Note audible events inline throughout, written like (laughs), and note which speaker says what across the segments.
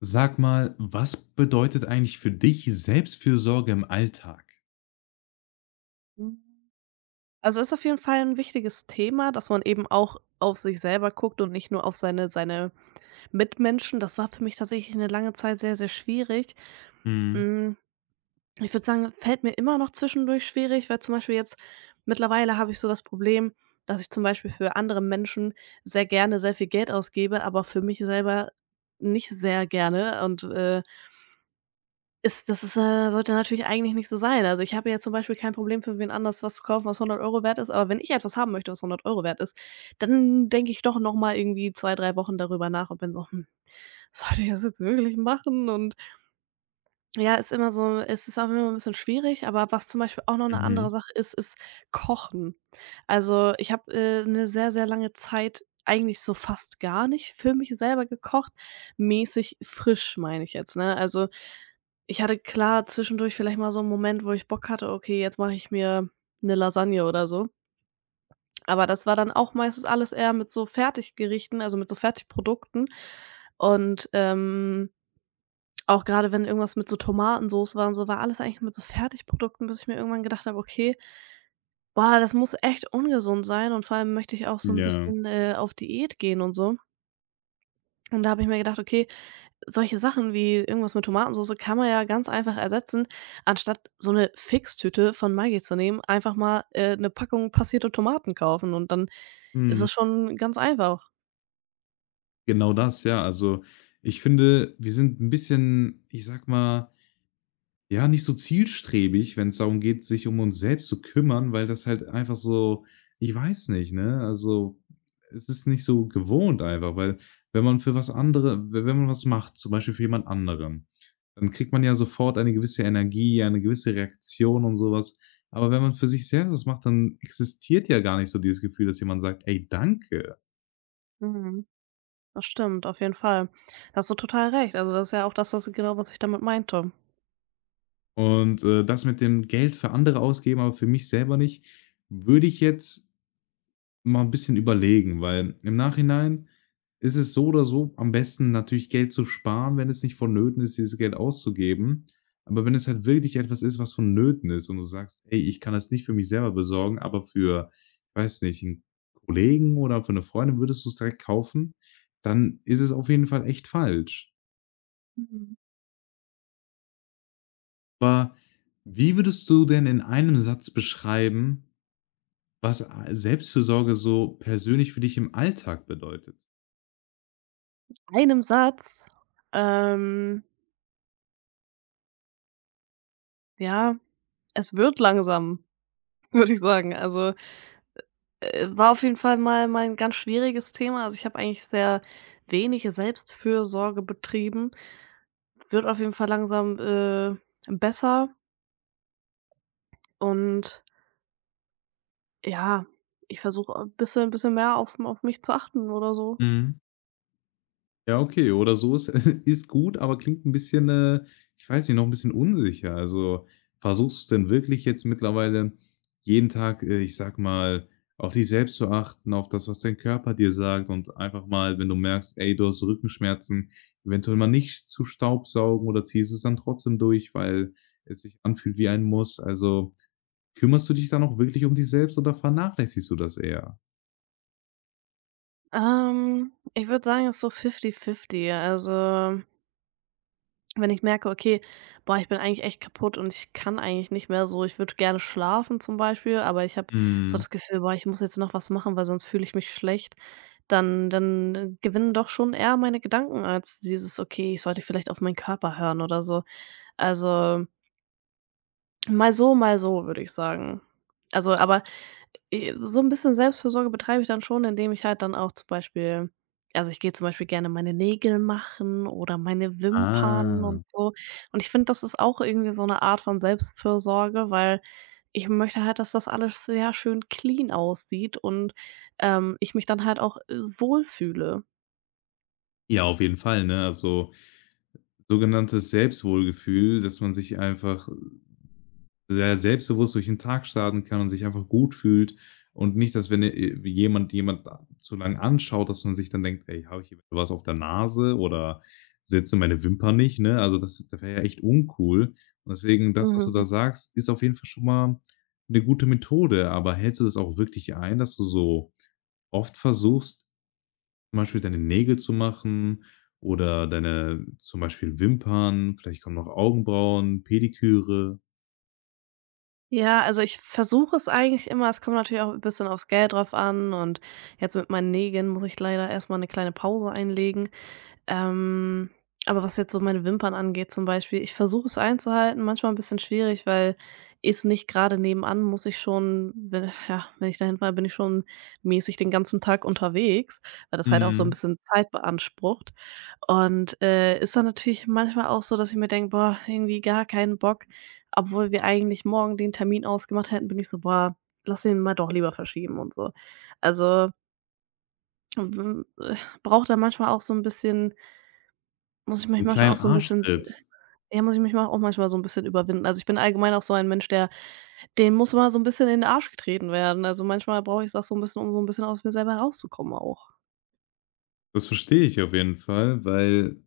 Speaker 1: Sag mal, was bedeutet eigentlich für dich Selbstfürsorge im Alltag?
Speaker 2: Mhm. Also, ist auf jeden Fall ein wichtiges Thema, dass man eben auch auf sich selber guckt und nicht nur auf seine Mitmenschen. Das war für mich tatsächlich eine lange Zeit sehr, sehr schwierig.
Speaker 1: Mhm.
Speaker 2: Hm, ich würde sagen, fällt mir immer noch zwischendurch schwierig, weil zum Beispiel jetzt mittlerweile habe ich so das Problem, dass ich zum Beispiel für andere Menschen sehr gerne sehr viel Geld ausgebe, aber für mich selber nicht sehr gerne und ist das sollte natürlich eigentlich nicht so sein. Also, ich habe ja zum Beispiel kein Problem, für wen anders was zu kaufen, was 100€ wert ist, aber wenn ich etwas haben möchte, was 100€ wert ist, dann denke ich doch noch mal irgendwie 2 3 Wochen darüber nach und bin so: „Hm, soll ich das jetzt wirklich machen?“ Und ja, ist immer so es ist auch immer ein bisschen schwierig, aber was zum Beispiel auch noch eine
Speaker 1: Mhm.
Speaker 2: andere Sache ist, ist Kochen. Also, ich habe, 'ne sehr, sehr lange Zeit eigentlich so fast gar nicht für mich selber gekocht, mäßig frisch, meine ich jetzt, ne? Also, ich hatte klar zwischendurch vielleicht mal so einen Moment, wo ich Bock hatte: „Okay, jetzt mache ich mir eine Lasagne“ oder so. Aber das war dann auch meistens alles eher mit so Fertiggerichten, also mit so Fertigprodukten und auch gerade wenn irgendwas mit so Tomatensoße war und so, war alles eigentlich mit so Fertigprodukten, bis ich mir irgendwann gedacht habe: „Okay, boah, das muss echt ungesund sein und vor allem möchte ich auch so ein
Speaker 1: Ja.
Speaker 2: bisschen, auf Diät gehen und so.“ Und da habe ich mir gedacht: „Okay, solche Sachen wie irgendwas mit Tomatensoße kann man ja ganz einfach ersetzen, anstatt so eine Fixtüte von Maggi zu nehmen, einfach mal, 'ne Packung passierte Tomaten kaufen und dann ist
Speaker 1: Mhm.
Speaker 2: es schon ganz einfach.“
Speaker 1: Genau das, ja. Also, ich finde, wir sind ein bisschen, ich sag mal, ja, nicht so zielstrebig, wenn es darum geht, sich um uns selbst zu kümmern, weil das halt einfach so, ich weiß nicht, ne? Also, es ist nicht so gewohnt einfach, weil wenn man für was andere we wenn man was macht, zum Beispiel für jemand anderen, dann kriegt man ja sofort eine gewisse Energie, eine gewisse Reaktion und sowas. Aber wenn man für sich selbst was macht, dann existiert ja gar nicht so dieses Gefühl, dass jemand sagt: „Ey, danke.“
Speaker 2: Mhm. Das stimmt, auf jeden Fall. Da hast du total recht. Also, das ist ja auch das, was genau was ich damit meinte.
Speaker 1: Und, das mit dem Geld für andere ausgeben, aber für mich selber nicht, würde ich jetzt mal ein bisschen überlegen, weil im Nachhinein ist es so oder so am besten natürlich Geld zu sparen, wenn es nicht vonnöten ist, dieses Geld auszugeben. Aber wenn es halt wirklich etwas ist, was vonnöten ist und du sagst: „Ey, ich kann das nicht für mich selber besorgen, aber für, ich weiß nicht, einen Kollegen oder für eine Freundin würdest du es direkt kaufen“, dann ist es auf jeden Fall echt falsch.
Speaker 2: Mhm.
Speaker 1: Aber wie würdest du denn in einem Satz beschreiben, was, Selbstfürsorge so persönlich für dich im Alltag bedeutet?
Speaker 2: Einem Satz. Ähm, ja, es wird langsam, (laughs) würde ich sagen. Also, war auf jeden Fall mal mein ganz schwieriges Thema. Also, ich habe eigentlich sehr wenig Selbstfürsorge betrieben. Wird auf jeden Fall langsam, besser und ja, ich versuche a bisschen ein bisschen mehr auf mich zu achten oder so.
Speaker 1: Mhm. Ja, okay, oder so ist (laughs) ist gut, aber klingt ein bisschen, ich weiß nicht, noch ein bisschen unsicher. Also, versuchst du denn wirklich jetzt mittlerweile jeden Tag, ich sag mal, auf dich selbst zu achten, auf das, was dein Körper dir sagt und einfach mal, wenn du merkst: „Ey, du hast Rückenschmerzen“, eventuell mal nicht zu staubsaugen oder ziehst es dann trotzdem durch, weil es sich anfühlt wie ein Muss. Also, kümmerst du dich dann auch wirklich um dich selbst oder vernachlässigst du das eher?
Speaker 2: Ich würde sagen, es ist so fifty-fifty. Also wenn ich merke: „Okay, boah, ich bin eigentlich echt kaputt und ich kann eigentlich nicht mehr so. Ich würde gerne schlafen zum Beispiel, aber ich habe so
Speaker 1: Mhm.
Speaker 2: das Gefühl, boah, ich muss jetzt noch was machen, weil sonst fühle ich mich schlecht.“ Dann gewinnen doch schon eher meine Gedanken als dieses: „Okay, ich sollte vielleicht auf meinen Körper hören“ oder so. Also, mal so, würde ich sagen. Also, aber so 'n bisschen Selbstfürsorge betreibe ich dann schon, indem ich halt dann auch zum Beispiel also, ich gehe zum Beispiel gerne meine Nägel machen oder meine Wimpern
Speaker 1: Ah.
Speaker 2: und so. Und ich finde, das ist auch irgendwie so 'ne Art von Selbstfürsorge, weil ich möchte halt, dass das alles sehr schön clean aussieht und, ich mich dann halt auch, wohlfühle.
Speaker 1: Ja, auf jeden Fall, ne? Also, sogenanntes Selbstwohlgefühl, dass man sich einfach sehr selbstbewusst durch den Tag starten kann und sich einfach gut fühlt und nicht, dass wenn, jemand zu lang anschaut, dass man sich dann denkt: „Ey, habe ich hier was auf der Nase oder setze meine Wimpern nicht“, ne? Also, das wäre ja echt uncool. Und deswegen das, was du da
Speaker 2: Mhm.
Speaker 1: sagst, ist auf jeden Fall schon mal eine gute Methode. Aber hältst du das auch wirklich ein, dass du so oft versuchst zum Beispiel deine Nägel zu machen oder deine zum Beispiel Wimpern, vielleicht kommen noch Augenbrauen, Pediküre.
Speaker 2: Ja, also, ich versuche es eigentlich immer. Es kommt natürlich auch 'n bisschen aufs Geld drauf an und jetzt mit meinen Nägeln muss ich leider erst mal 'ne kleine Pause einlegen. Ähm, aber was jetzt so meine Wimpern angeht zum Beispiel, ich versuche es einzuhalten, manchmal ein bisschen schwierig, weil ist nicht gerade nebenan, muss ich schon we ja, wenn ich dahin fahre, bin ich schon mäßig den ganzen Tag unterwegs, weil das halt auch so ein
Speaker 1: Mhm.
Speaker 2: bisschen Zeit beansprucht. Und, ist dann natürlich manchmal auch so, dass ich mir denke: „Boah, irgendwie gar keinen Bock“, obwohl wir eigentlich morgen den Termin ausgemacht hätten, bin ich so: „Boah, lass den mal doch lieber verschieben“ und so. Also, w brauche da manchmal auch so ein bisschen muss ich mich
Speaker 1: 'N
Speaker 2: manchmal auch
Speaker 1: kleinen
Speaker 2: so 'n bisschen
Speaker 1: Arschtritt.
Speaker 2: ja, muss ich mich mal auch manchmal so 'n bisschen überwinden. Also, ich bin allgemein auch so ein Mensch, der dem muss mal so 'n bisschen in den Arsch getreten werden. Also, manchmal brauche ich das so 'n bisschen, um so 'n bisschen aus mir selber rauszukommen auch.
Speaker 1: Das verstehe ich auf jeden Fall, weil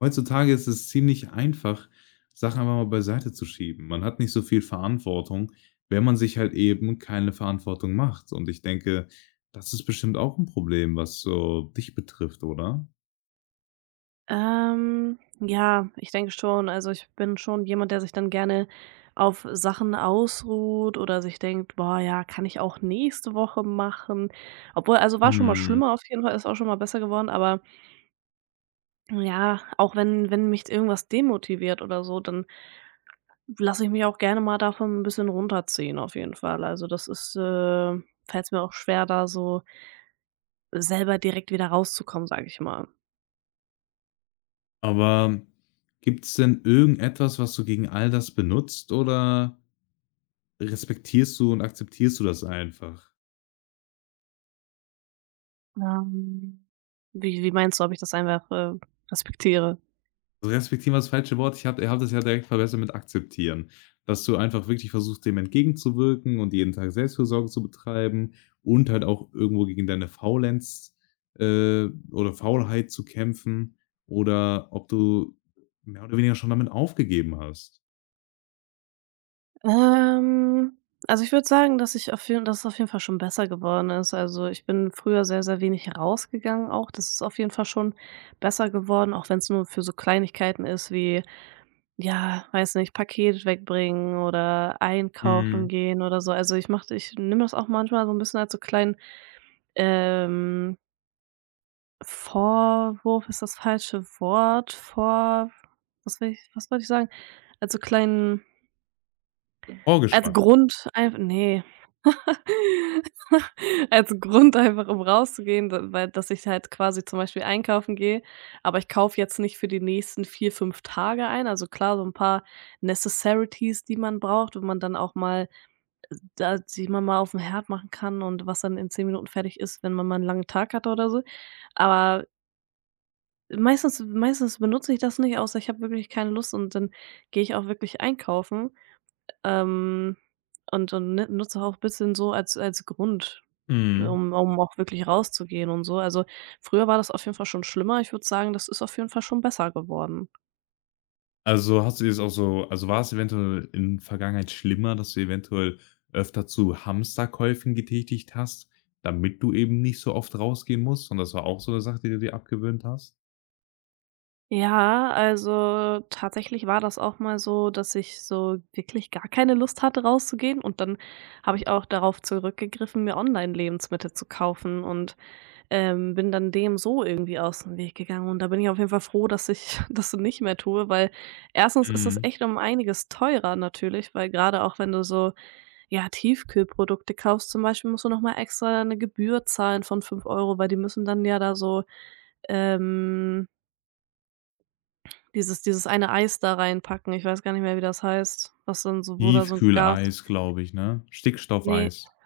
Speaker 1: heutzutage ist es ziemlich einfach, Sachen einfach mal beiseite zu schieben. Man hat nicht so viel Verantwortung, wenn man sich halt eben keine Verantwortung macht. Und ich denke, das ist bestimmt auch 'n Problem, was so dich betrifft, oder?
Speaker 2: Ja, ich denke schon. Also, ich bin schon jemand, der sich dann gerne auf Sachen ausruht oder sich denkt: „Boah, ja, kann ich auch nächste Woche machen.“ Obwohl also, war schon mal
Speaker 1: Mhm.
Speaker 2: schlimmer auf jeden Fall, ist auch schon mal besser geworden, aber ja, auch wenn mich irgendwas demotiviert oder so, dann lasse ich mich auch gerne mal davon ein bisschen runterziehen auf jeden Fall. Also, das ist, fällt's mir auch schwer, da so selber direkt wieder rauszukommen, sage ich mal.
Speaker 1: Aber gibt's denn irgendetwas, was du gegen all das benutzt oder respektierst du und akzeptierst du das einfach?
Speaker 2: Ähm, wie meinst du, ob ich das einfach, respektiere?
Speaker 1: Also, respektieren war das falsche Wort. Ich habe das ja direkt verbessert mit akzeptieren, dass du einfach wirklich versuchst, dem entgegenzuwirken und jeden Tag Selbstfürsorge zu betreiben und halt auch irgendwo gegen deine Faulenz, äh, oder Faulheit zu kämpfen oder ob du mehr oder weniger schon damit aufgegeben hast.
Speaker 2: Ähm, also, ich würde sagen, dass ich auf jeden dass es auf jeden Fall schon besser geworden ist. Also, ich bin früher sehr, sehr wenig rausgegangen auch. Das ist auf jeden Fall schon besser geworden, auch wenn es nur für so Kleinigkeiten ist wie ja, weiß nicht, Paket wegbringen oder
Speaker 1: Mhm.
Speaker 2: einkaufen gehen oder so. Also, ich mache ich nehme das auch manchmal so ein bisschen als so kleinen, ähm, Vorwurf ist das falsche Wort, vor was will ich was wollte ich sagen? Als so kleinen als
Speaker 1: Vorgeschmack.
Speaker 2: Grund einf ne, (laughs) als Grund einfach, um rauszugehen, d weil dass ich halt quasi zum Beispiel einkaufen gehe, aber ich kaufe jetzt nicht für die nächsten 4, 5 Tage ein. Also klar, so ein paar Necessarities, die man braucht, wenn man dann auch mal da die man mal aufm Herd machen kann und was dann in 10 Minuten fertig ist, wenn man mal einen langen Tag hatte oder so. Aber meistens benutze ich das nicht, außer ich habe wirklich keine Lust und dann gehe ich auch wirklich einkaufen. Ähm, und ne nutze auch bisschen so als Grund,
Speaker 1: Mhm.
Speaker 2: um auch wirklich rauszugehen und so. Also, früher war das auf jeden Fall schon schlimmer. Ich würde sagen, das ist auf jeden Fall schon besser geworden.
Speaker 1: Also, hast du jetzt auch so, also, war es eventuell in Vergangenheit schlimmer, dass du eventuell öfter zu Hamsterkäufen getätigt hast, damit du eben nicht so oft rausgehen musst? Und das war auch so eine Sache, die du dir abgewöhnt hast?
Speaker 2: Ja, also tatsächlich war das auch mal so, dass ich so wirklich gar keine Lust hatte, rauszugehen und dann habe ich auch darauf zurückgegriffen, mir Online-Lebensmittel zu kaufen und bin dann dem so irgendwie aus dem Weg gegangen und da bin ich auf jeden Fall froh, dass ich (laughs) das nicht mehr tue, weil erstens ist das
Speaker 1: Mhm.
Speaker 2: echt um einiges teurer natürlich, weil gerade auch wenn du so, ja, Tiefkühlprodukte kaufst zum Beispiel, musst du noch mal extra eine Gebühr zahlen von 5€, weil die müssen dann ja da so, ähm, dieses eine Eis da reinpacken. Ich weiß gar nicht mehr, wie das heißt, was dann so wo da so ein Gas
Speaker 1: Tiefkühleis, glaube ich, ne?
Speaker 2: ne,
Speaker 1: Stickstoffeis.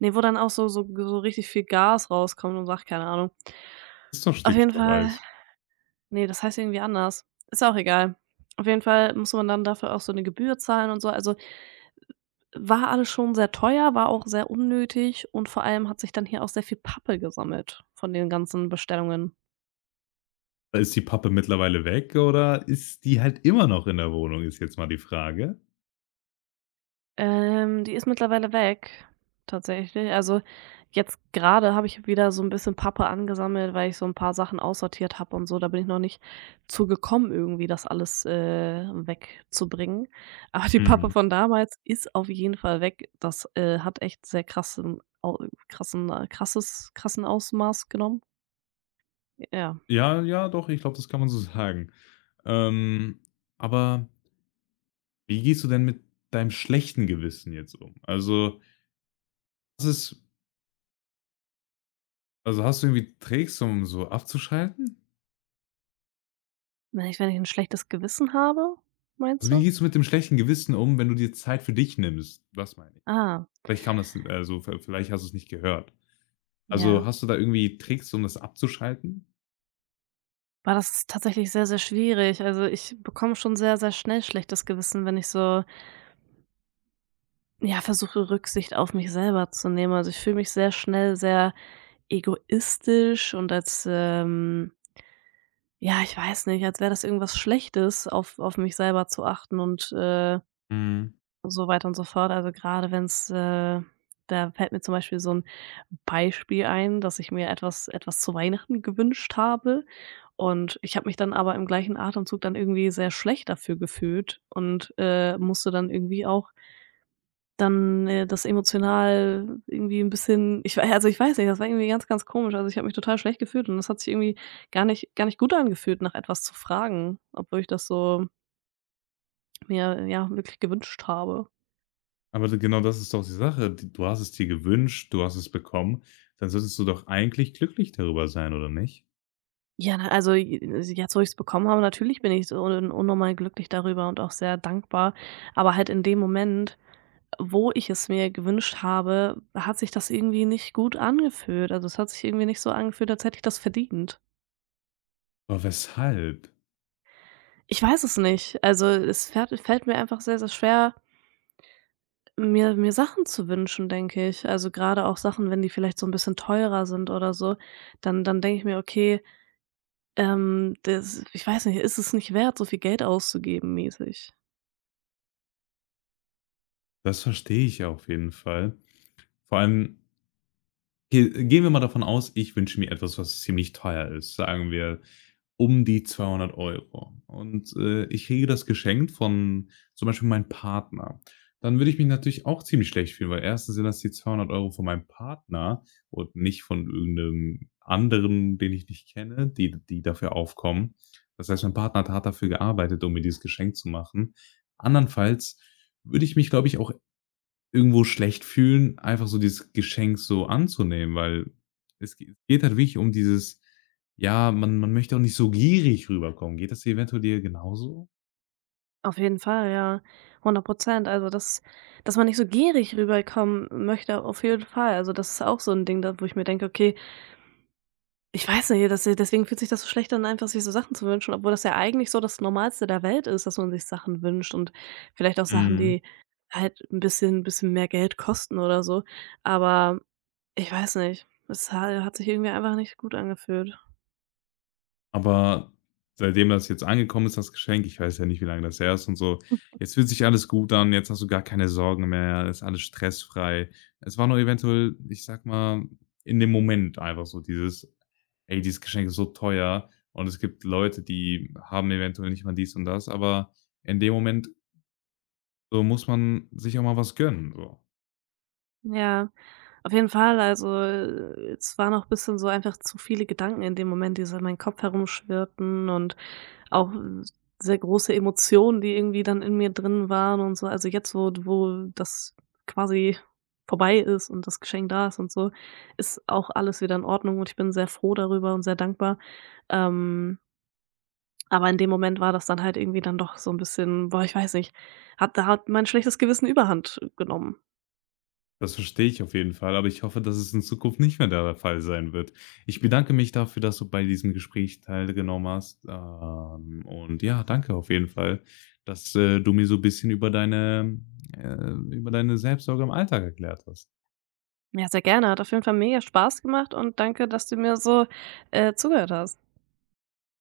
Speaker 2: ne, wo dann auch so so richtig viel Gas rauskommt und sagt keine Ahnung.
Speaker 1: Ist doch
Speaker 2: Auf jeden Fall
Speaker 1: Stickstoffeis.
Speaker 2: ne, das heißt irgendwie anders. Ist auch egal. Auf jeden Fall muss man dann dafür auch so eine Gebühr zahlen und so. Also, war alles schon sehr teuer, war auch sehr unnötig und vor allem hat sich dann hier auch sehr viel Pappe gesammelt von den ganzen Bestellungen.
Speaker 1: Ist die Pappe mittlerweile weg oder ist die halt immer noch in der Wohnung, ist jetzt mal die Frage.
Speaker 2: Die ist mittlerweile weg, tatsächlich. Also, jetzt gerade habe ich wieder so ein bisschen Pappe angesammelt, weil ich so ein paar Sachen aussortiert habe und so. Da bin ich noch nicht zu gekommen, irgendwie das alles, wegzubringen. (laughs) Aber die Pappe
Speaker 1: Mhm.
Speaker 2: von damals ist auf jeden Fall weg. Das, hat echt sehr krassen au krassen krasses krassen Ausmaß genommen. Ja.
Speaker 1: Ja, ja, doch, ich glaube, das kann man so (laughs) sagen. Ähm, aber Wie gehst du denn mit deinem schlechten Gewissen jetzt um? Also, was ist also, hast du irgendwie Tricks, um so abzuschalten?
Speaker 2: Wenn ich ein schlechtes Gewissen habe,
Speaker 1: Also,
Speaker 2: meinst
Speaker 1: wie
Speaker 2: du?
Speaker 1: gehst du mit dem schlechten Gewissen um, wenn du dir Zeit für dich nimmst? Das meine ich.
Speaker 2: Ah,
Speaker 1: Vielleicht kam das also, vielleicht hast du es nicht gehört. Also,
Speaker 2: ja.
Speaker 1: hast du da irgendwie Tricks, um das abzuschalten?
Speaker 2: Boah, das ist tatsächlich sehr, sehr schwierig. Also, ich bekomme schon sehr, sehr schnell schlechtes Gewissen, wenn ich so, ja, versuche, Rücksicht auf mich selber zu nehmen. Also, ich fühle mich sehr schnell sehr egoistisch und als, ja, ich weiß nicht, als wäre das irgendwas Schlechtes, auf mich selber zu achten und
Speaker 1: Mhm.
Speaker 2: und so weiter und so fort. Also, grade wenn's da fällt mir zum Beispiel so ein Beispiel ein, dass ich mir etwas zu Weihnachten gewünscht habe und ich habe mich dann aber im gleichen Atemzug dann irgendwie sehr schlecht dafür gefühlt und musste dann irgendwie auch dann das emotional irgendwie ein bisschen ich wei also, ich weiß nicht, das war irgendwie ganz, ganz komisch. Also, ich habe mich total schlecht gefühlt und das hat sich irgendwie gar nicht gut angefühlt, nach etwas zu fragen, obwohl ich das so mir, ja, wirklich gewünscht habe.
Speaker 1: Aber genau das ist doch die Sache. Du hast es dir gewünscht, du hast es bekommen, dann solltest du doch eigentlich glücklich darüber sein, oder nicht?
Speaker 2: Ja, na, also, j jetzt, wo ich es bekommen habe, natürlich bin ich so un unnormal glücklich darüber und auch sehr dankbar. Aber halt in dem Moment, wo ich es mir gewünscht habe, hat sich das irgendwie nicht gut angefühlt. Also, es hat sich irgendwie nicht so angefühlt, als hätte ich das verdient.
Speaker 1: Aber weshalb?
Speaker 2: Ich weiß es nicht. Also, es fährt fällt mir einfach sehr, sehr schwer, mir Sachen zu wünschen, denke ich. Also, gerade auch Sachen, wenn die vielleicht so ein bisschen teurer sind oder so, dann denke ich mir: „Okay, das ich weiß nicht, ist es nicht wert, so viel Geld auszugeben“, mäßig.
Speaker 1: Das verstehe ich auf jeden Fall. Vor allem Ge gehen wir mal davon aus, ich wünsche mir etwas, was ziemlich teuer ist. Sagen wir um die 200 Euro. Und, ich kriege das geschenkt von zum Beispiel meinem Partner. Dann würde ich mich natürlich auch ziemlich schlecht fühlen, weil erstens sind das die 200 Euro von meinem Partner und nicht von irgend anderen, den ich nicht kenne, die dafür aufkommen. Das heißt, mein Partner hat hart dafür gearbeitet, um mir dieses Geschenk zu machen. Andernfalls würde ich mich, glaube ich, auch irgendwo schlecht fühlen, einfach so dieses Geschenk so anzunehmen, weil es ge geht halt wirklich um dieses, ja, man möchte auch nicht so gierig rüberkommen. Geht das eventuell dir genauso?
Speaker 2: Auf jeden Fall, ja, 100%. Also, dass man nicht so gierig rüberkommen möchte, auf jeden Fall. Also, das ist auch so ein Ding, da wo ich mir denke: „Okay, ich weiß nicht, das deswegen fühlt sich das so schlecht an, einfach sich so Sachen zu wünschen“, obwohl das ja eigentlich so das Normalste der Welt ist, dass man sich Sachen wünscht und vielleicht auch Sachen,
Speaker 1: Mhm.
Speaker 2: die halt ein bisschen mehr Geld kosten oder so. Aber ich weiß nicht, es ha hat sich irgendwie einfach nicht gut angefühlt.
Speaker 1: Aber seitdem das jetzt angekommen ist, das Geschenk, ich weiß ja nicht, wie lange das her ist und so, jetzt fühlt sich alles gut an, jetzt hast du gar keine Sorgen mehr, ist alles stressfrei. Es war nur eventuell, ich sag mal, in dem Moment einfach so dieses, ey, dieses Geschenk ist so teuer und es gibt Leute, die haben eventuell nicht mal dies und das, aber in dem Moment so muss man sich auch mal was gönnen. So.
Speaker 2: Ja, auf jeden Fall. Also, es waren auch ein bisschen so einfach zu viele Gedanken in dem Moment, die so in meinem Kopf herumschwirrten und auch s sehr große Emotionen, die irgendwie dann in mir drin waren und so. Also, jetzt, wo das quasi vorbei ist und das Geschenk da ist und so, ist auch alles wieder in Ordnung und ich bin sehr froh darüber und sehr dankbar. Ähm, aber in dem Moment war das dann halt irgendwie dann doch so ein bisschen boah, ich weiß nicht, hat mein schlechtes Gewissen Überhand genommen.
Speaker 1: Das verstehe ich auf jeden Fall, aber ich hoffe, dass es in Zukunft nicht mehr der Fall sein wird. Ich bedanke mich dafür, dass du bei diesem Gespräch teilgenommen hast, und ja, danke auf jeden Fall, dass, du mir so ein bisschen über deine Selbstsorge im Alltag erklärt hast.
Speaker 2: Ja, sehr gerne. Hat auf jeden Fall mega Spaß gemacht und danke, dass du mir so, zugehört hast.